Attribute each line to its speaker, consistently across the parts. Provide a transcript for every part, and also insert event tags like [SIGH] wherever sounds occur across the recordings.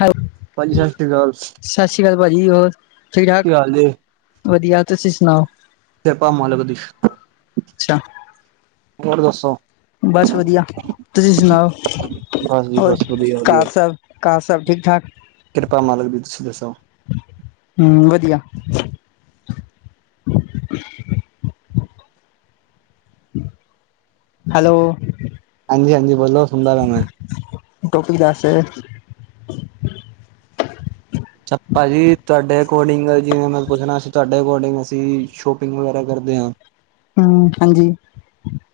Speaker 1: Hello.
Speaker 2: ਭਾਜੀ ਸਤਿ ਸ਼੍ਰੀ ਅਕਾਲ।
Speaker 1: ਸਤਿ ਸ਼੍ਰੀ ਅਕਾਲ ਭਾ ਜੀ। ਹੋਰ ਠੀਕ ਠਾਕ?
Speaker 2: ਕੀ ਹਾਲ ਜੇ
Speaker 1: ਵਧੀਆ ਤੁਸੀ ਸੁਣਾਓ?
Speaker 2: ਕਿਰਪਾ ਮਾਲਿਕ ਦੀ।
Speaker 1: ਅੱਛਾ
Speaker 2: ਹੋਰ ਦੱਸੋ?
Speaker 1: ਬਸ ਵਧੀਆ। ਤੁਸੀ ਸੁਣਾਓ?
Speaker 2: ਬਸ ਜੀ
Speaker 1: ਹੋਰ
Speaker 2: ਬਸ ਵਧੀਆ ਵਧੀਆ
Speaker 1: ਘਰ ਸਬ ਘਰ ਸਬ ਠੀਕ-ਠਾਕ?
Speaker 2: ਕਿਰਪਾ ਮਾਲਕ ਦੀ ਤੁਸੀਂ ਦੱਸੋ
Speaker 1: ਹੂੰ। ਵਧੀਆ। [UNINTELLIGIBLE] ਹੈਲੋ।
Speaker 2: ਹਾਂਜੀ ਹਾਂਜੀ ਬੋਲੋ ਸੁਣਦਾ ਪਿਆ ਮੈਂ
Speaker 1: ਟੋਪਿਕ ਦੱਸ ਅ
Speaker 2: ਭਾਜੀ ਤੁਹਾਡੇ ਅਕੋਰਡਿੰਗ ਜਿਵੇਂ ਮੈਂ ਪੁੱਛਣਾ ਅ ਤੁਹਾਡੇ ਅਕੋਰਡਿੰਗ ਅਸੀਂ ਸ਼ੋਪਿੰਗ ਵਗੈਰਾ ਕਰਦੇ ਹਾਂ
Speaker 1: ਹਮ ਹਾਂਜੀ।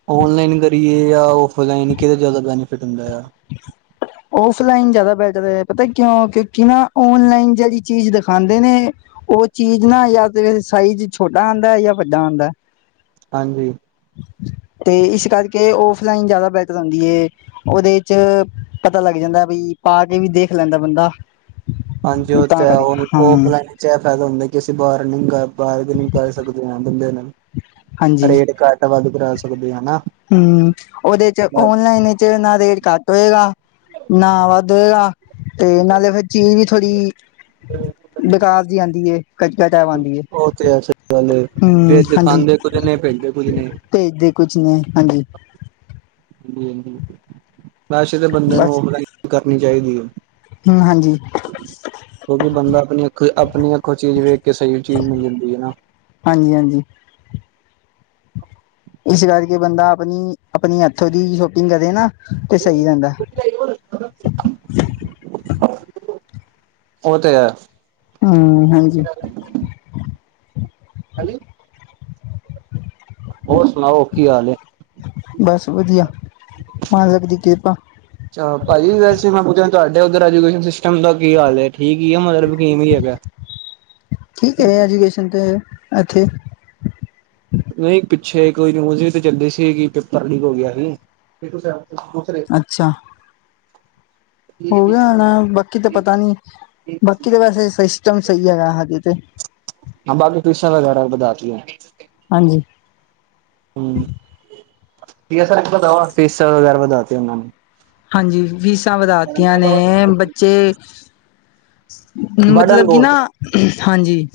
Speaker 2: ਔਨਲਾਈਨ ਕਰੀਏ ਜਾਂ ਔਫਲਾਈਨ ਕਿਹਦਾ ਜ਼ਿਆਦਾ ਬੈਨੀਫਿਟ ਹੁੰਦਾ ਆ।
Speaker 1: [INAUDIBLE] ਓਫਲਾਈਨ ਜ਼ਿਆਦਾ ਬੈਟਰ ਏ ਪਤਾ ਕਿਉਂ ਕਿਉਂਕਿ ਨਾ ਓਨਲਾਈਨ ਜਿਹੜੀ ਚੀਜ਼ ਦਿਖਾਂਦੇ ਨੇ ਉਹ ਚੀਜ਼ ਨਾ ਯਾ ਤੇ ਸਾਈਜ਼ ਛੋਟਾ ਆਂਦਾ ਜਾਂ ਵੱਡਾ ਆਂਦਾ।
Speaker 2: ਹਾਂਜੀ।
Speaker 1: ਤੇ ਇਸ ਕਰਕੇ ਓਫਲਾਈਨ ਜ਼ਿਆਦਾ ਬਿਹਤਰ ਹੁੰਂਦੀ ਏ। ਉਹਦੇ ਚ ਪਤਾ ਲੱਗ ਜਾਂਦਾ ਬਈ ਪਾ ਕੇ ਵੀ ਦੇਖ ਲੈਂਦਾ ਬੰਦਾ
Speaker 2: ਹਾਂਜੀ ਉਹ ਤੇ
Speaker 1: ਤਾਂ
Speaker 2: ਹੇ
Speaker 1: ਕਦੇ
Speaker 2: ਹੁਣ
Speaker 1: ਹਮ
Speaker 2: ਓਫਲਾਈਨ ਓਦੋ ਚ ਇਹ ਫਾਇਦਾ ਹੁੰਦਾ ਕਿ ਅਸੀਂ ਬਾਰਨਿੰਗ ਬਾਰਨਿੰਗ ਕਰ ਸਕਦੇ ਹ ਬੰਦੇ ਨਾਲ-
Speaker 1: ਹਾਂਜੀ
Speaker 2: ਰੇਟ ਘਟ ਵੱਧ ਕਰਾ ਸਕਦੇ ਹਨਾ।
Speaker 1: ਹਮ ਉਹਦੇ ਚ ਓਨਲਾਈਨ ਚ ਨਾ ਰੇਟ ਘੱਟ ਹੋਏਗਾ ਨਾ ਵੱਧ ਹੋਏਗਾ। ਤੇ ਨਾਲੇ ਫਿਰ ਚੀਜ਼ ਵੀ ਥੋੜ੍ਹੀ ਬੇਕਾਰ ਜੀ ਆਂਦੀ ਏ। ਕੱਚਕਾ ਚਾਹ ਆਉਂਦੀ ਹੈ,
Speaker 2: ਉਹ ਤੇ ਹੈ ਸਹੀ ਗੱਲ ਏ
Speaker 1: ਹਮ
Speaker 2: ਫੇਰ
Speaker 1: ਹਾਂਜੀ।
Speaker 2: ਦਿਖਾਂਦੇ ਕੁੱਝ ਨੇ ਭੇਜਦੇ ਕੁੱਝ ਨੇ
Speaker 1: ਭੇਜਦੇ ਕੁਛ ਨੇ ਹਾਂਜੀ।
Speaker 2: ਹਾਂਜੀ, ਹਾਂਜੀ ਵੈਸੇ ਤਾਂ ਬੰਦੇ ਨੂੰ ਓਫਲਾਈਨ ਕਰਨੀ ਚਾਹੀਦੀ ਏ।
Speaker 1: ਹਮ ਹਾਂਜੀ।
Speaker 2: ਕਿਉਂਕਿ ਬੰਦਾ ਆਪਣੀ ਅੱਖ ਆਪਣੀ ਅੱਖੋ ਚੀਜ਼ ਵੇਖ ਕੇ ਸਹੀ ਚੀਜ਼ ਮਿਲ ਜਾਂਦੀ ਹੈ ਨਾ।
Speaker 1: ਹਾਂਜੀ, ਹਾਂਜੀ ਇਸ ਕਰਕੇ ਬੰਦਾ ਆਪਣੀ, ਆਪਣੀ ਹੱਥੋਂ ਦੀ ਸ਼ੋਪਿੰਗ ਕਰੇ ਨਾ ਤੇ ਸਹੀ ਰਹਿੰਦਾ
Speaker 2: [UNINTELLIGIBLE] ਉਹ ਤੇ ਹੈ।
Speaker 1: ਹਮ ਹਾਂਜੀ।
Speaker 2: ਹਾਲ [INAUDIBLE] ਹੋਰ ਸੁਣਾਓ ਕੀ ਹਾਲ ਹੈ।
Speaker 1: ਬਸ ਵਧੀਆ ਮਾਲਕ ਦੀ ਕਿਰਪਾ।
Speaker 2: ਚ ਭਾਜੀ ਵੈਸੇ ਮੈਂ ਪੁੱਛਿਆ ਤੁਹਾਡੇ ਉੱਧਰ ਐਜੂਕੇਸ਼ਨ ਸਿਸਟਮ ਦਾ ਕੀ ਹਾਲ ਹੈ ਠੀਕ ਹੀ ਹੈ ਮਤਲਬ ਕਿਵੇਂ ਹੈਗਾ
Speaker 1: ਠੀਕ ਹੈ ਐਜੂਕੇਸ਼ਨ ਤੇ ਐਥੇ
Speaker 2: ਨਹੀਂ ਪਿੱਛੇ ਕੋਈ ਨਿਊਜ ਵੀ ਤੇ ਚੱਲਦੀ ਸੀ ਕਿ ਪੇਪਰ ਲੀਕ ਹੋ ਗਿਆ ਸੀ
Speaker 1: ਅੱਛਾ। ਹੋ ਗਿਆ ਹੋਣਾ ਬਾਕੀ ਤਾਂ ਪਤਾ ਨੀ ਬਾਕੀ ਤਾਂ ਵੈਸੇ ਸਿਸਟਮ ਸਹੀ ਹੈਗਾ ਹਜੇ ਤੇ
Speaker 2: ਹਾ ਬਾਕੀ ਫੀਸਾ ਵਗੈਰਾ ਵਧਾ ਤੀਆ
Speaker 1: ਹਾਂਜੀ।
Speaker 2: ਹਮ ਫੀਸਾਂ ਵਗੈਰਾ ਵਧਾਤੀ ਉਹਨਾਂ ਨੂੰ
Speaker 1: ਹਾਂਜੀ ਫੀਸਾਂ ਵਧਾਤੀਆਂ ਨੇ ਬੱਚੇ
Speaker 2: ਬਰਡਨ
Speaker 1: ਮਤਲਬ ਕਿ
Speaker 2: ਬਹੁਤ ਏ।
Speaker 1: ਨਾ ਹਾਂਜੀ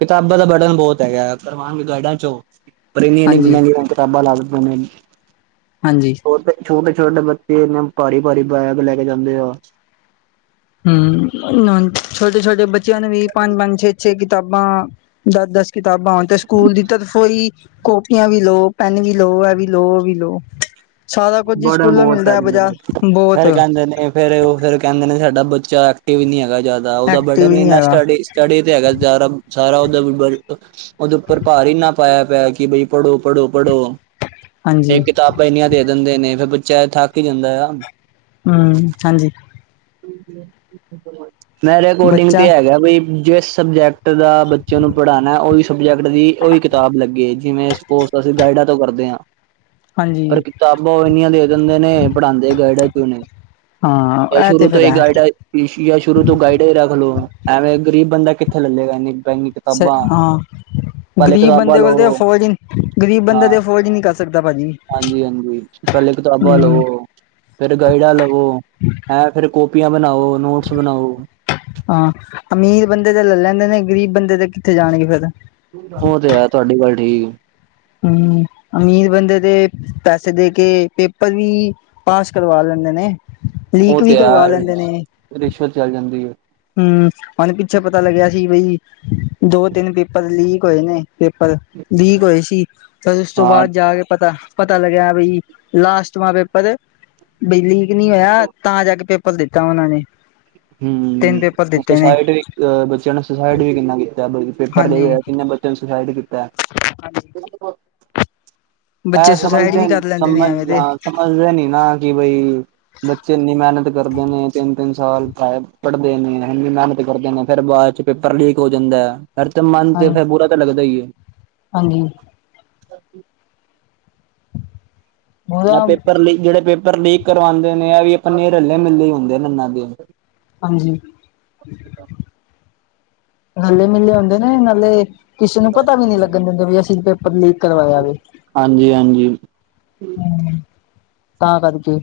Speaker 2: ਕਿਤਾਬਾਂ ਦਾ ਬਰਡਨ ਬੋਤ ਹੈਗਾ ਕਰਵਾਨਗੇ ਗਾਈਡਾਂ ਚੋਂ ਪਰ ਇੰਨੀ ਇੰਨੀ
Speaker 1: ਹਾਂਜੀ,
Speaker 2: ਮਹਿੰਗੀਆਂ ਕਿਤਾਬਾਂ ਲਾ ਦਿੰਦੇ ਨੇ
Speaker 1: ਹਾਂਜੀ।
Speaker 2: ਛੋਟੇ, ਛੋਟੇ ਬੱਚੇ ਇੰ ਨੇਭਾਰੀ ਭਾਰੀ ਬੈਗ ਲੈ ਕੇ ਜਾਂਦੇ ਆ
Speaker 1: ਹਮ ਓਨਾ ਛੋਟੇ ਛੋਟੇ ਬੱਚਿਆਂ ਨੂੰ ਵੀ ਪੰਜ-ਪੰਜ, ਛੇ-ਛੇ ਕਿਤਾਬਾਂ ਦਸ ਦਸ ਕਿਤਾਬਾਂ ਹੋਨ ਤੇ ਸਕੂਲ ਦੀ ਤਰਫੋ ਹੀ ਕੋਪੀਆਂ ਵੀ ਲਓ ਪੈਨ ਵੀ ਲਓ ਆ ਵੀ ਲਓ ਵੀ ਲਓ ਸਾਰਾ ਕੋਜ ਈਂ
Speaker 2: ਬਰਡਨ
Speaker 1: ਸਕੂਲੋਂ
Speaker 2: ਬਹੁਤ ਪੈ
Speaker 1: ਮਿਲਦੈ, ਬਜਾਰ
Speaker 2: ਜਾਂਦਾ
Speaker 1: ਬੋਤ
Speaker 2: ਫੇਰ ਕਹਿੰਦੇ ਨੇ ਫੇਰ ਓ ਫੇਰ ਕੈਂ ਦੇ ਨੇ ਸਾਡਾ ਬੱਚਾ ਐਕਟਿਵ ਨੀ ਹੈਗਾ ਜਾਦਾ, ਓਦਾ
Speaker 1: ਐਕਟਿਵ
Speaker 2: ਬਰਡਨ
Speaker 1: ਨੀ
Speaker 2: ਏਨਾ
Speaker 1: ਹੈਗਾ
Speaker 2: ਸਟੱਡੀ ਸਟਡੀ ਤੇ ਹੈਗਾ ਜਾ ਸਾਰਾ ਓਦਾ ਓਦੇ ਉੱਪਰ ਭਾਰ ਈ ਇੰਨਾ ਪਾਇਆ ਪੇਆ ਕਿ ਬਈ ਪੜੋ-ਪੜੋ-ਪੜੋ। ਏ
Speaker 1: ਹਾਂਜੀ।
Speaker 2: ਕਿਤਾਬਾਂ ਇੰਨੀਆਂ ਦੇ ਦਿੰਦੇ ਨੇ ਫੇਰ ਬੱਚਾ ਥੱਕ ਈ ਜਾਂਦਾ ਆ।
Speaker 1: ਹੁੰ, ਹਾਂਜੀ।
Speaker 2: ਮੇਰੇ ਐਕੋਟਿੰਗ
Speaker 1: ਬੱਚਾ
Speaker 2: ਤੇ ਹੈਗਾ ਬਈ ਜਿਸ ਸਬਜੈਕਟ ਦਾ ਬੱਚੇ ਨੂੰ ਪੜਾਨੈ, ਓਈ ਸਬਜੈਕਟ ਦੀ ਓਈ ਕਿਤਾਬ ਲੱਗੇ, ਜਿਵੇਂ ਸਪੋਜ ਅਸੀਂ ਗਾਈਡਾਂ ਤੋਂ ਕਰਦੇ ਆਂ।
Speaker 1: ਹਾਂਜੀ
Speaker 2: ਪਰ ਕਿਤਾਬਾਂ ਓ ਏਨੀਆਂ ਦੇ ਦਿੰਦੇ ਨੇ ਪੜਾਦੇ ਗਾਈਡਾਂ ਚੋਂ ਨੇ ਯਾ
Speaker 1: ਹਾਂ ਇਹ
Speaker 2: ਸ਼ੁਰੂ
Speaker 1: ਤੇ
Speaker 2: ਤੋਂ
Speaker 1: ਫਿਰ ਹੈ।
Speaker 2: ਯਾ ਸ਼ੁਰੂ ਤੋਂ ਗਾਈਡ ਈ ਰੱਖ ਲੋ, ਐਵੇਂ ਗਰੀਬ ਬੰਦਾ ਕਿੱਥੇ ਲਲੇਗਾ ਏਨੀ ਮੈਂਗੀ
Speaker 1: ਸ ਹਾਂ ਗਰੀਬ
Speaker 2: ਕਿਤਾਬਾਂ
Speaker 1: ਬੰਦੇ ਕੋਲ ਤਾਂ
Speaker 2: ਲਵੋ
Speaker 1: ਅਫੋਰਡ ਈ ਨੀਂ, ਗਰੀਬ ਬੰਦਾ ਤੇ ਅਫੋਰਡ ਈ ਨੀਂ ਕਰ ਸਕਦਾ ਭਾਜੀ।
Speaker 2: ਹਾਂਜੀ-ਹਾਂਜੀ। ਪੈਲੇ ਕਿਤਾਬਾਂ ਲੋ
Speaker 1: ਹਮ
Speaker 2: ਫੇਰ ਗਾਈਡਾ ਲਵੋ, ਹੈਂ, ਫੇਰ ਕੋਪੀਆਂ ਬਨਾਓ, ਨੋਟਸ ਬਨਾਓ
Speaker 1: ਹਾਂ, ਅਮੀਰ ਬੰਦੇ ਤੇ ਲਲੈਂਦੇ ਨੇ ਗ਼ਰੀਬ ਬੰਦੇ ਤੇ ਕਿੱਥੇ ਜਾਣਗੇ ਫੇਰ?
Speaker 2: ਓ ਤੇ ਐ, ਤੁਆਡੀ ਗੱਲ ਠੀਕੇ।
Speaker 1: ਹੁੰ, ਅਮੀਰ ਬੰਦੇ ਤੇ ਪੈਸੇ ਦੇ ਕੇ ਪੇਪਰ ਵੀ ਪਾਸ ਕਰਵਾ ਲੈਂਦੇ ਨੇ,
Speaker 2: ਉਹ
Speaker 1: ਲੀਕ ਵੀ
Speaker 2: ਤੇ
Speaker 1: ਕਰਵਾ ਲੈਂਦੇ ਨੇ।
Speaker 2: ਹੈ ਰਿਸ਼ਵਤ ਚੱਲ ਜਾਂਦੀ ਏ।
Speaker 1: ਹੁੰ, ਹੋਨ ਪਿੱਛੇ ਪਤਾ ਲੱਗਿਆ ਸੀ ਬਈ ਦੋ-ਤੇਨ ਪੇਪਰ ਲੀਕ ਹੋਏ ਨੇ। ਪੇਪਰ ਲੀਕ ਹੋਏ ਸੀ, ਫੇਰ ਓਸ ਤੋਂ
Speaker 2: ਹਾਂ
Speaker 1: ਬਾਦ ਜਾ ਕੇ ਪਤਾ ਪਤਾ ਲੱਗਿਆ ਬਈ, ਲਾਸਟਵਾਂ ਪੇਪਰ ਬਈ ਲੀਕ ਨੀਂ ਹੋਆ ਤਾਂ ਜਾ ਕੇ ਪੇਪਰ ਦਿੱਤਾ ਓਨਾਂ ਨੇ। ਤਿੰਨ ਪੇਪਰ
Speaker 2: ਹੁੰ,
Speaker 1: ਦਿੱਤੇ ਨੇ
Speaker 2: ਸੋਸਾਇਟ ਵੀ ਅ ਬੱਚਿਆਂ ਨੇ ਸੋਸਾਇਟ ਵੀ ਕਿੰਨਾ ਕੀਤਾ ਪੇਪਰ ਲੀਕ
Speaker 1: ਹਾਂਜੀ
Speaker 2: ਹੋਆ, ਕਿੰਨੇ ਬੱਚੇ ਨੇ ਸੋਸਾਈਡ ਕੀਤਾ। ਐ
Speaker 1: ਬੱਚੇ ਸੁਸਾਈਡ
Speaker 2: ਸਮਂਝਦੇ
Speaker 1: ਵੀ ਕਰ ਲੈਂਦੇ ਨੇ ਐਵੇਂ ਤੇ
Speaker 2: ਸਮਂਝਦਾਰ ਸਮਝਦੇ ਨੀਂ ਨਾ। ਕਿ ਬਈ ਬੱਚੇ ਏਨੀ ਮੇਨਤ ਕਰਦੇ ਨੇ ਤੇਂਨ-ਤੇਂਨ ਸਾਲ। ਪੜਦੇ ਨੇ, ਏਨੀ ਮੇਨਤ ਕਰਦੇ ਨੇ, ਫੇਰ ਬਾਦ ਚੱ ਪੇਪਰ ਲੀਕ ਹੋ ਜਾਂਦੈ। ਹਰ ਤੇ ਮਨ
Speaker 1: ਹਾਂ
Speaker 2: ਤੇ, ਫੇਰ ਬੁਰਾ ਤਾਂ ਲਗਦਾ ਈਏ।
Speaker 1: ਹਾਂਜੀ।
Speaker 2: ਐ
Speaker 1: ਉਹਦਾ
Speaker 2: ਪੇਪਰ ਲੀਕ ਜੇੜੇ ਪੇਪਰ ਲੀਕ ਕਰਵਾਂਦੇ ਨੇ ਐਵੀ ਅਪਨੇ ਰੱਲੇ-ਮਿੱਲੇ ਈ ਹੁੰਦੇ ਨੇ ਏਨਾਂ ਦੇ।
Speaker 1: ਹਾਂਜੀ। ਰੱਲੇ-ਮਿੱਲੇ ਹੁੰਦੇ ਨੇ ਨਾਲੇ ਕਿਸੇ ਨੂੰ ਪਤਾ ਵੀ ਨੀ ਲੱਗਣ ਦਿੰਦੇ ਵੀ, ਅਸੀ ਪੇਪਰ ਲੀਕ ਕਰਵਾਯਾ ਵੇ।
Speaker 2: ਹਾਂਜੀ-ਹਾਂਜੀ।
Speaker 1: ਹੁੰ, ਤਾਂ ਕਰਕੇ।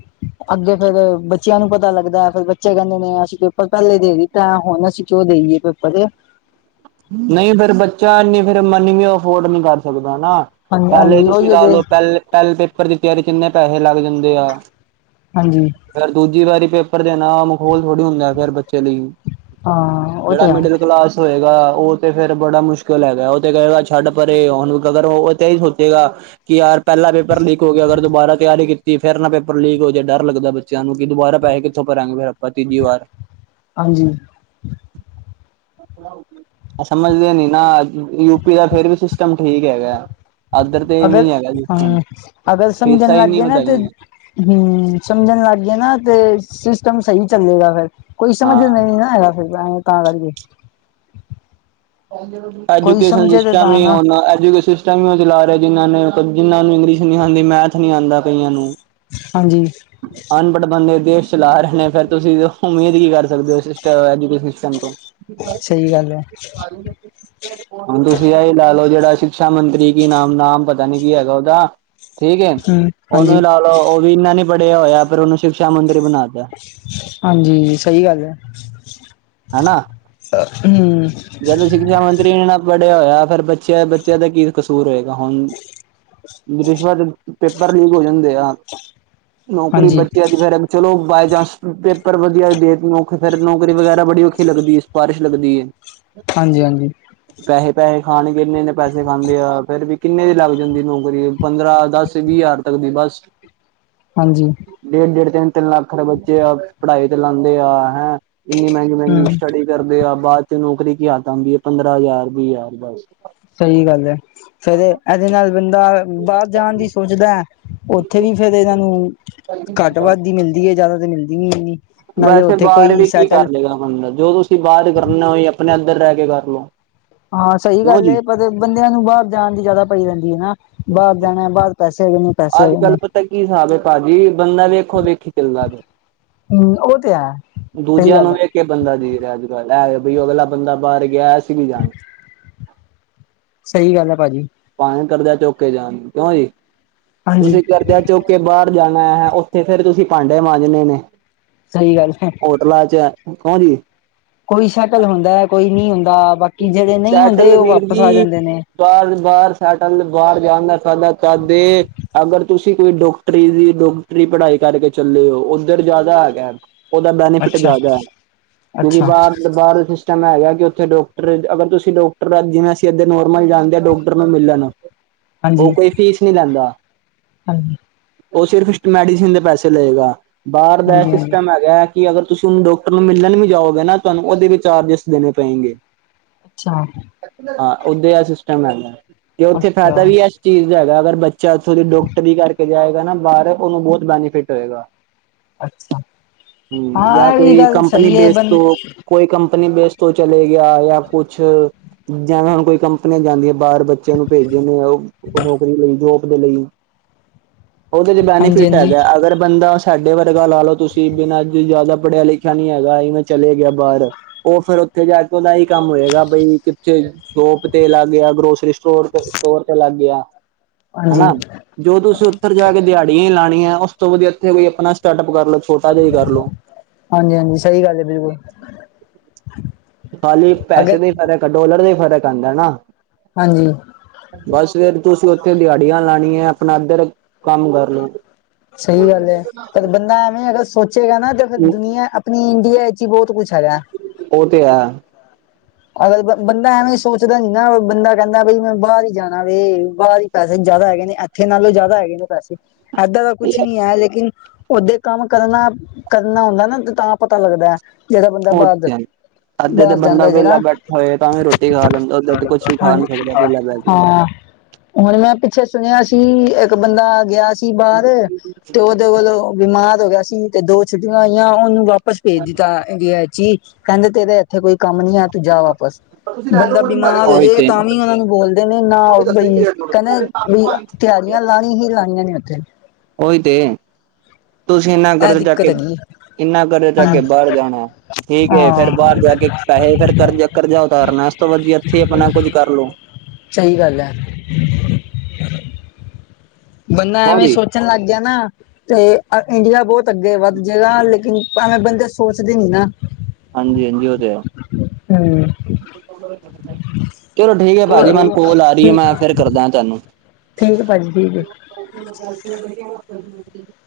Speaker 1: ਅੱਗੇ ਫੇਰ ਬੱਚਿਆਂ ਨੂੰ ਪਤਾ ਲੱਗਦਾ ਫੇਰ ਬੱਚੇ ਕੈਂਦੇ ਨੇ ਅਸੀ ਪੇਪਰ ਪੈਲੇ ਦੇ ਤਾਂ ਹੋਨ ਅਸੀ ਕਿਉਂ ਦੇਈਏ ਪੇਪਰ।
Speaker 2: ਨਈਂ, ਫੇਰ ਬੱਚਾ ਏਨੀ ਫੇਰ ਮਨੀ ਵੀ ਅਫੋਰਡ ਨਈਂ ਕਰ ਸਕਦਾ ਨਾ।
Speaker 1: ਹਾਂਜੀ
Speaker 2: ਪੈਲੇ
Speaker 1: ਹਾਂਜੀ
Speaker 2: ਤੁਸੀਂ
Speaker 1: ਉਹੀ ਤੇ
Speaker 2: ਲਾਲੋ, ਪੈਲੇ ਪੈਲੇ ਪੇਪਰ ਦੀ ਤੀਆਰੀ ਚ ਇੰਨੇ ਪੈਹੇ ਲੱਗ ਜਾਂਦੇ ਆ।
Speaker 1: ਹਾਂਜੀ।
Speaker 2: ਫੇਰ ਦੂਜੀ ਵਾਰੀ ਪੇਪਰ ਦੇਨਾਂ ਮਖੌਲ ਥੋੜੀ ਹੁੰਦਾ ਫੇਰ ਬੱਚੇ ਲਈ।
Speaker 1: ਹਾਂ ਉਹ
Speaker 2: ਜੇੜਾ
Speaker 1: ਤੇ ਹੈ
Speaker 2: ਮਿਡਲ ਕਲਾਸ ਹੋਏਗਾ ਓ ਤੇ ਫੇਰ ਬੜਾ ਮੁਸ਼ਕਲ ਹੈਗਾ, ਓ ਤੇ ਕਏਗਾ ਛੱਡ ਪਰੇ ਹੋਨ ਅਗਰ ਓ ਓਤੇ ਏਈ ਸੋਚੇਗਾ ਕਿ ਯਾਰ ਪੇਲਾ ਪੇਪਰ ਲੀਕ ਹੋ ਗੇਆ, ਅਗਰ ਦੁਬਾਰਾ ਤਿਆਰੀ ਕੀਤੀ ਕੀ ਫਿਰ ਨਾ ਪੇਪਰ ਲੀਕ ਹੋ ਜਾਏ ਡਰ ਲੱਗਦਾ ਬੱਚੇਆਂ ਨੂੰ ਕਿ ਦੁਬਾਰਾ ਪੈਹੇ ਕਿੱਥੋਂ ਭਰਾਂਗੇ ਫਿਰ ਆਪਾਂ ਤੀਜੀ ਵਾਰ।
Speaker 1: ਹਾਂਜੀ।
Speaker 2: ਹ [UNINTELLIGIBLE] ਏ ਸਮਂਝਦੇ ਨੀ- ਨਾ, ਯੂਪੀ ਦਾ ਫੇਰ ਵੀ ਸਿਸਟਮ ਠੀਕ ਹੈਗਾ। ਇੱਧਰ ਤੇ
Speaker 1: ਅਗਰ
Speaker 2: ਇਵੇਂ ਹੈਗਾ ਸਿਸਟਮ।
Speaker 1: ਹਮ ਅਗਰ ਸਮਂਝਣ
Speaker 2: ਫੀਸਾਂ ਹੀ
Speaker 1: ਲੱਗ
Speaker 2: ਨਹੀਂ
Speaker 1: ਗਏ ਨਾ ਤੇ
Speaker 2: ਵਧਾਈਆਂ
Speaker 1: ਹਮ ਸਮਂਝਣ ਲੱਗ ਗਏ ਨਾ ਤੇ, ਸਿਸਟਮ ਸਈ ਚੱਲੇਗਾ ਫੇਰ। ਕੋਈ ਸਮਂਝਦਾ
Speaker 2: ਹਾਂ
Speaker 1: ਨਈ ਨਾ ਹੈਗਾ ਫਿਰ ਤਾਂ ਕਰਕੇ। ਕੋਈ
Speaker 2: ਐਜੂਕੇਸ਼ਨ
Speaker 1: ਸਮਝੇ ਤੇ
Speaker 2: ਸਿਸਟਮ
Speaker 1: ਤਾਂ
Speaker 2: ਵੀ
Speaker 1: ਨਾ
Speaker 2: ਓਨਾ ਐਜੂਕੇਸ਼ਨ ਸਿਸਟਮ ਈ ਓਨਾ ਚਲ ਰਏ ਜਿਨਾਂ ਨੂੰ -ਜਿੰਨਾਂ ਨੂੰ ਇੰਗਲਿਸ਼ ਨਈ ਆਂਦੀ, ਮੈਥ ਨੀ ਆਂਦਾ ਕਈਆਂ ਨੂੰ
Speaker 1: ਹਾਂਜੀ।
Speaker 2: ਅਨਪੜ੍ਹ ਬੰਦੇ ਦੇਸ਼ ਚਲਾ ਰਹੇ ਨੇ ਫੇਰ ਤੁਸੀਂ ਉਮੀਦ ਕੀ ਕਰ ਸਕਦੇ ਹੋ ਸਿਸਟ, ਐਜੂਕੇਸ਼ਨ ਸਿਸਟਂਮ ਤੋਂ।
Speaker 1: ਲੈ
Speaker 2: ਹੁਣ ਤੁਸੀਂ ਆਹੀ ਲਾ ਲਓ ਜੇੜਾ ਸ਼ਿਕਸ਼ਾ ਮੰਤਰੀ ਕੀ ਨਾਮ, ਨਾਮ ਪਤਾ ਨੀ ਕੀ ਹੈਗਾ ਓਦਾ? ਠੀਕ ਏ
Speaker 1: ਹੂੰ
Speaker 2: ਓਨੂੰ ਵੀ
Speaker 1: ਹਾਂਜੀ
Speaker 2: ਲਾ ਲੋਓ, ਓ ਵੀ ਇਨਾ ਨੀ ਪੜ੍ਹੇਆ ਹੋਏਆ ਫਿਰ ਓਨੂੰ ਸ਼ਿਕਸ਼ਾ ਮੰਤਰੀ ਬਣਾਤਾ।
Speaker 1: ਹਾਂਜੀ ਸਈ ਗੱਲ ਐ।
Speaker 2: ਹਨਾ
Speaker 1: ਹਮ
Speaker 2: ਜਦ ਸ਼ਿਕਸ਼ਾ ਮੰਤਰੀ ਨਾ ਪੜ੍ਹੇਆ ਹੋਏਆ, ਫੇਰ ਬੱਚੇਆ, ਬੱਚੇਆਂ ਦਾ ਕੀ ਕਸੂਰ ਹੋਏਗਾ ਹੁਣ, ਰਿਸ਼ਵਤ ਪੇਪਰ ਲੀਕ ਹੋ ਜਾਂਦੇ ਆ। ਨੌਕਰੀ
Speaker 1: ਹਾਂਜੀ
Speaker 2: ਬੱਚੇਆਂ ਦੀ ਫਿਰ ਚਲੋ, ਬਾਈ ਚਾਂਸ ਪੇਪਰ ਵੱਧੀਆ ਹੋਵੇ, ਦੇਖੇ ਫਿਰ ਨੌਕਰੀ ਵਗੈਰਾ ਬੜੀ ਔਖੀ ਲੱਗਦੀ ਏ, ਸਿਪਾਰਿਸ਼ ਲੱਗਦੀ ਏ।
Speaker 1: ਹਾਂਜੀ- ਹਾਂਜੀ।
Speaker 2: ਪੈਸੇ -ਪੈਸੇ ਖਾਣਗੇ, ਇੰਨੇ -ਇੰਨੇ ਪੈਸੇ ਖਾਂਦੇ ਆ, ਫੇਰ ਵੀ ਕਿੰਨੇ ਦੀ ਲੱਗ ਜਾਂਦੀ ਨੌਕਰੀ, ਪੰਦਰਾਂ, ਦਸ, ਵੀਹ ਹਜ਼ਾਰ ਤੱਕ ਦੀ ਬਸ।
Speaker 1: ਹਾਂਜੀ।
Speaker 2: ਡੇਢ, ਡੇਢ ਤਿੰਨ, ਤਿੰਨ ਲੱਖ ਦੇ ਬੱਚੇ ਆ ਪੜ੍ਹਾਈ ਤੇ ਲਾਂਦੇ ਆ ਹੈ, ਏਨੀ ਮੇਂਗੀ, ਮੇਂਗੀ
Speaker 1: ਹੂੰ
Speaker 2: ਸਟੱਡੀ ਕਰਦੇ ਆ ਬਾਅਦ ਚੱ ਨੌਕਰੀ ਕੀ ਹੱਥ ਆਂਦੀ ਆ, ਪੰਦਰਾਂ ਹਜ਼ਾਰ, ਵੀਹ ਹਜ਼ਾਰ ਬਸ।
Speaker 1: ਸਈ ਗੱਲ ਐ, ਫਿਰ ਏਦੇ ਨਾਲੋ ਬੰਦਾ ਬਾਰ ਜਾਣ ਦੀ ਸੋਚਦਾ ਓਥੇ ਵੀ ਫਿਰ ਏਨਾਂ ਨੂੰ ਘੱਟ ਵੱਧ ਈ, ਮਿਲਦੀ ਏ, ਜ਼ਾਦਾ ਤੇ ਮਿਲਦੀ ਨੀ ਏਨੀ।
Speaker 2: ਵੈਸੇ ਬਾਹਰ ਵੀ ਕੀ ਕਰ ਲੇ ਗਾ ਬੰਦਾ, ਜੋ ਤੁਸੀਂ ਬਾਰ ਕਰਨਾ, ਓਈ ਆਪਣੇ ਅੰਦਰ ਰੈ ਕੇ ਕਰ ਲਓ।
Speaker 1: ਹਾਂ ਸਈ
Speaker 2: ਕਿਉਂ
Speaker 1: ਗੱਲ
Speaker 2: ਜੀ
Speaker 1: ਏ, ਪਰ ਬੰਦੇਆਂ ਨੂੰ ਬਾਰ ਜਾਣ ਦੀ ਜ਼ਾਦਾ ਪਈ ਰੇਂਦੀ ਹੈ ਨਾ। ਬਾਰ ਜਾਣਾ, ਬਾਰ ਪੈਸੇ ਹੈਗੇ ਨੇ, ਪੈਸੇ ਹੈਗੇ ਨੇ।
Speaker 2: ਪਤਾਂ ਕੀ ਹਿਸਾਬ ਏ ਪਾਜੀ, ਬੰਦਾ ਵੇਖੋ -ਵੇਖੀ ਚੱਲਦਾ ਪੇਆ।
Speaker 1: ਹੂੰ, ਓ ਤੇ ਹੈ। ਸਹੀ
Speaker 2: ਦੂਜੇਆਂ
Speaker 1: ਗੱਲ
Speaker 2: ਨੂੰ
Speaker 1: ਹੈ
Speaker 2: ਵੇਖ ਕੇ ਬੰਦਾ ਦੇਖਦਾ ਅੱਜ- ਕੱਲ ਏ ਆ, ਬਈ ਓ ਅਗਲਾ ਬੰਦਾ ਬਾਰ ਗੇਆ ਅਸੀਂ ਵੀ ਜਾਣਾ।
Speaker 1: ਸਈ ਗੱਲ ਆ ਪਾਜੀ।
Speaker 2: ਪਾਵੇ ਕਰਜ਼ਾ ਚੌਕੇ ਜਾਣ ਕਿਓਜੀ,
Speaker 1: ਹਾਂਜੀ
Speaker 2: ਤੁਸੀਂ ਕਰਜ਼ਾ ਚੌਕੇ ਕੇ ਬਾਰ ਜਾਣਾ ਓਥੇ ਫੇਰ ਤੁਸੀਂ ਭਾਂਡੇ ਮਾਂਜਣੇ ਨੇ।
Speaker 1: ਸਹੀ ਗੱਲ ਹੈ।
Speaker 2: ਹੋਟਲਾਂ ਚ ਹੋਰ ਜੀ।
Speaker 1: ਕੋਈ ਸੈਟਲ ਹੁੰਦਾ, ਕੋਈ ਨਈ ਹੁੰਦਾ, ਬਾਕੀ ਜੇੜੇ ਨਈ ਹੁੰਦੇ, ਓ ਵਾਪਸ ਆ ਜਾਂਦੇ ਨੇ।
Speaker 2: ਬਾਰ-ਬਾਰ ਸੈਟਲ, ਬਾਰ ਜਾਨ ਦਾ ਫੈਦਾ ਤਦ ਏ ਅਗਰ ਤੁਸੀਂ ਕੋਈ ਡੋਕਟਰੀ ਦੀ ਡੋਕਟਰੀ ਪੜ੍ਹਾਈ ਕਰਕੇ ਚੱਲੇ ਓ, ਓਧਰ ਫੈਦਾ ਹੈਗਾ ਉਹਦਾ ਬੈਨੀਫਿਟ
Speaker 1: ਅੱਛਾ
Speaker 2: ਜ਼ਿਆਦਾ ਹੈ। ਕਿਉਂਕਿ
Speaker 1: ਅੱਛਾ
Speaker 2: ਬਾਹਰ ਬਾਹਰ ਦਾ ਸਿਸਟਮ ਹੈਗਾ ਕਿ ਉੱਥੇ। ਅਗਰ ਤੁਸੀਂ ਡਾਕਟਰ ਜਿਵੇਂ ਅਸੀਂ ਇੱਕ ਨੋਰਮਲ ਜਾਂਦੇ ਹਾਂ। ਡਾਕਟਰ ਨੂੰ ਮਿਲਣ, ਉਹ
Speaker 1: ਹਾਂਜੀ
Speaker 2: ਕੋਈ ਫੀਸ ਨਹੀਂ ਲੈਂਦਾ।
Speaker 1: ਹਾਂਜੀ
Speaker 2: ਉਹ ਸਿਰਫ ਮੈਡੀਸਿਨ ਦੇ ਪੈਸੇ ਲਏਗਾ। ਬਾਹਰ ਦਾ
Speaker 1: ਹਾਂਜੀ ਹਾਂਜੀ
Speaker 2: ਸਿਸਟਮ ਹੈਗਾ, ਕਿ ਅਗਰ ਤੁਸੀਂ ਉਹਨੂੰ ਡਾਕਟਰ ਨੂੰ ਮਿਲਣ ਵੀ ਜਾਓਗੇ ਨਾ ਤੁਹਾਨੂੰ ਉਹਦੇ ਵੀ ਚਾਰਜਿਸ ਦੇਣੇ ਪੈਣਗੇ।
Speaker 1: ਅੱਛਾ।
Speaker 2: ਹਾਂ ਉਦੇ ਐ ਸਿਸਟਮ ਹੈਗਾ, ਜ ਉੱਥੇ ਫਾਇਦਾ
Speaker 1: ਅੱਛਾ
Speaker 2: ਵੀ ਹੈ। ਚੀਜ਼ ਦਾ ਹੈਗਾ ਅਗਰ ਬੱਚਾ ਇੱਥੋਂ ਦੀ ਡੋਕਟਰੀ ਕਰਕੇ ਜਾਏਗਾ ਨਾ ਬਾਹਰ, ਉਹਨੂੰ ਬੋਤ ਬੈਨੀਫਿਟ ਹੋਏਗਾ।
Speaker 1: ਅੱਛਾ
Speaker 2: ਹੂੰ, ਜਾਂ
Speaker 1: ਹਾਂ ਇਹ ਵੀ
Speaker 2: ਕੋਈ
Speaker 1: ਗੱਲ
Speaker 2: ਕੰਪਨੀ
Speaker 1: ਸਹੀ ਹੈ
Speaker 2: ਬੇਸ
Speaker 1: ਬੰ
Speaker 2: ਤੋਂ, ਕੋਈ ਕੰਪਨੀ ਬੇਸ ਤੋਂ ਚਲੇ ਗਿਆ ਜਾਂ ਕੁਛ। ਜਿਵੇਂ ਹੁਣ ਕੋਈ ਕੰਪਨੀਆਂ ਜਾਂਦੀਆਂ ਬਾਹਰ ਬੱਚਿਆਂ ਨੂੰ ਭੇਜੇ ਨੇ ਉਹ। ਨੌਕਰੀ ਲਈ ਜੋਬ ਦੇ ਲਈ।
Speaker 1: ਹਾਂਜੀ-ਹਾਂਜੀ।
Speaker 2: ਉਹਦੇ ਚ ਬੈਨੀਫਿਟ ਹੈਗਾ ਅਗਰ ਬੰਦਾ ਸਾਡੇ ਵਰਗਾ ਲਾ ਲਓ ਤੁਸੀਂ ਬਿਨਾਂ ਅੱਜ ਜ਼ਿਆਦਾ ਪੜ੍ਹਿਆ ਲਿਖਿਆ। ਖਿਆ ਨੀ ਹੈਗਾ ਇਵੇਂ ਚਲੇ ਗਿਆ ਬਾਹਰ ਉਹ ਫਿਰ ਉੱਥੇ ਜਾ ਕੇ ਉਹਦਾ ਹੀ। ਕੰਮ ਹੋਏਗਾ ਬਈ ਕਿੱਥੇ ਸ਼ੋਪ ਤੇ ਲਗ ਗਿਆ। ਗਰੋਸਰੀ ਸਟੋਰ ਤੇ ਸਟੋਰ ਤੇ ਲਗ ਗਿਆ।
Speaker 1: ਹਾਂਜੀ
Speaker 2: ਹੈਨਾ। ਜੋ ਤੁਸੀਂ ਉਧਰ ਜਾ ਕੇ ਦਿਹਾੜੀਆਂ ਹੀ ਲਾਣੀਆਂ ਉਸ ਤੋ ਵਧੀਆ ਐਥੇ ਕੋਈ ਆਪਣਾ ਸਟਾਰਟ ਅਪ ਕਰ ਲਓ ਛੋਟਾ ਜਿਹਾ ਹੀ ਕਰ ਲਓ।
Speaker 1: ਹਾਂਜੀ, ਹਾਂਜੀ ਸਹੀ ਗੱਲ ਹੈ ਬਿਲਕੁਲ।
Speaker 2: ਖਾਲੀ ਪੈਸੇ
Speaker 1: ਅਗਰ
Speaker 2: ਦਾ ਹੀ ਫ਼ਰਕ ਡੋਲਰ ਦਾ ਹੀ ਫਰਕ ਆਂਦਾ ਨਾ।
Speaker 1: ਹਾਂਜੀ।
Speaker 2: ਬਸ ਫਿਰ ਤੁਸੀਂ ਉੱਥੇ ਦਿਹਾੜੀਆਂ ਲਾਣੀਐ ਹੈ। ਆਪਣਾ ਇੱਧਰ ਕੰਮ ਕਰਲੋ।
Speaker 1: ਸਹੀ ਗੱਲ ਹੈ ਪਰ ਬੰਦਾ ਐਵੇਂ ਅਗਰ ਸੋਚੇਗਾ। ਨਾ ਤੇ ਫਿਰ ਦੁਨੀਆਂ, ਆਪਣੀ ਇੰਡੀਆ ਵਿੱਚ ਹੀ ਬੋਤ ਕੁਛ ਹੈਗਾ।
Speaker 2: ਉਹ ਤੇ ਹੈ।
Speaker 1: ਅਗਰ ਬੰਦਾ ਐਵੇਂ ਸੋਚਦਾ ਨੀ ਨਾ, ਬੰਦਾ ਕਹਿੰਦਾ ਬਈ ਮੈਂ ਬਾਹਰ ਹੀ ਜਾਣਾ ਵੇ, ਬਾਹਰ ਹੀ ਪੈਸੇ ਨ ਜ਼ਿਆਦਾ ਹੈਗੇ ਐਥੇ ਨਾਲੋਂ ਜ਼ਿਆਦਾ ਹੈਗੇ ਨੇ ਪੈਸੇ, ਐਦਾਂ ਦਾ ਕੁੱਛ ਨੀ ਹੈ ਲੇਕਿਨ। ਓਦੇ ਕੰਮ ਕਰਨਾ ਕਰਨਾ ਹੁੰਦਾ ਨਾ ਤਾਂ ਪਤਾ ਲੱਗਦਾ। ਜਿਹੜਾ ਬੰਦਾ
Speaker 2: ਉਹ
Speaker 1: ਬਾਹਰ-
Speaker 2: ਤੇ
Speaker 1: ਬਾਹਰ ਜਾਂਦਾ ਜਿਹੜਾ।
Speaker 2: ਘਰੇ ਤਾਂ ਵੀ ਰੋਟੀ ਖਾ ਲੈਂਦਾ, ਉੱਧਰ ਤੇ ਕੁੱਛ ਹੀ
Speaker 1: ਹਾਂ
Speaker 2: ਖਾ ਨੀ ਸਕਦਾ ਵੇਲਾ ਬੈਠ ਕੇ।
Speaker 1: ਹਾਂ ਹੁਣ ਮੈਂ ਪਿੱਛੇ ਸੁਣਿਆ ਸੀ। ਇੱਕ ਬੰਦਾ ਗਿਆ ਸੀ। ਬਾਹਰ ਤੇ ਉਹਦੇ ਕੋਲੋਂ ਬਿਮਾਰ ਹੋ ਗਿਆ ਸੀ। ਤੇ ਦੋ ਛੁੱਟੀਆਂ ਆਈਆਂ ਉਹਨੂੰ ਵਾਪਸ। ਵਾਪਸ ਭੇਜ ਦਿੱਤਾ ਇੰਡੀਆ ਚ, ਈ ਕਹਿੰਦੇ ਤੇਰਾ ਇੱਥੇ ਕੋਈ ਕੰਮ ਨੀ ਆ ਤੂੰ ਜਾ ਵਾਪਸ। ਬੰਦਾ ਬਿਮਾਰ ਹੋ
Speaker 2: ਉਹੀ
Speaker 1: ਜਾਏ
Speaker 2: ਤੇ
Speaker 1: ਤਾਂ ਵੀ ਉਹਨਾ ਨੂੰ ਬੋਲਦੇ ਨੇ ਨਾ ਬਈ। ਕਹਿੰਦੇ ਵੀ ਦਿਹਾੜੀਆਂ ਲਾਣੀ ਹੀ ਲਾਣੀਆਂ ਨੇ ਉੱਥੇ।
Speaker 2: ਉਹੀ ਤੇ ਤੁਸੀਂ ਇੰਨਾ
Speaker 1: ਇਹ
Speaker 2: ਕਰਜਾ ਚੱਕ
Speaker 1: ਦਿੱਕਤ
Speaker 2: ਕੇ।
Speaker 1: ਹੈਗੀ
Speaker 2: ਇੰਨਾ ਕਰਜ਼ਾ ਚੱਕ
Speaker 1: ਹਾਂ
Speaker 2: ਕੇ ਬਾਹਰ ਜਾਣਾ ਠੀਕ ਏ ਫੇਰ
Speaker 1: ਹਾਂ
Speaker 2: ਬਾਹਰ ਜਾ ਕੇ ਪੈਸੇ ਫੇਰ ਕਰਜਾ। ਕਰਜਾ ਉਤਾਰਨਾ ਐਸ ਤੋਂ ਵਧੀਆ ਐਥੇ ਈ ਆਪਨਾ ਕੁੱਝ ਕਰ ਲੋੋ
Speaker 1: ਸਹੀ ਗੱਲ ਹੈ ਬੰਦਾ ਐਵੇਂ
Speaker 2: ਹਾਂਜੀ
Speaker 1: ਸੋਚਣ ਲੱਗ ਗਿਆ ਨਾ ਤੇ ਅ ਇੰਡੀਆ ਬੋਤ ਅੱਗੇ ਵੱਧ ਜਏਗਾ ਲੇਕਿਨ ਸਾਂਵੇ ਬੰਦੇ ਸੋਚਦੇ ਨੀ ਨਾ
Speaker 2: ਹਾਂਜੀ ਹਾਂਜੀ ਉਹ ਤੇ ਹੈ
Speaker 1: ਹਮ
Speaker 2: ਚਲੋ ਠੀਕ ਹੈ ਭਾਜੀ ਮੈਨ
Speaker 1: ਚਲੋ
Speaker 2: ਕੋਲ ਆ ਰਹੀ ਹੈ
Speaker 1: ਠੀਕ
Speaker 2: ਮੈਂ ਫੇਰ ਕਰਦਾ ਹਾਂ ਤੁਹਾਨੂੰ
Speaker 1: ਠੀਕ ਹੈ ਭਾਜੀ ਜੀ ਠੀਕ ਏ
Speaker 2: [INAUDIBLE]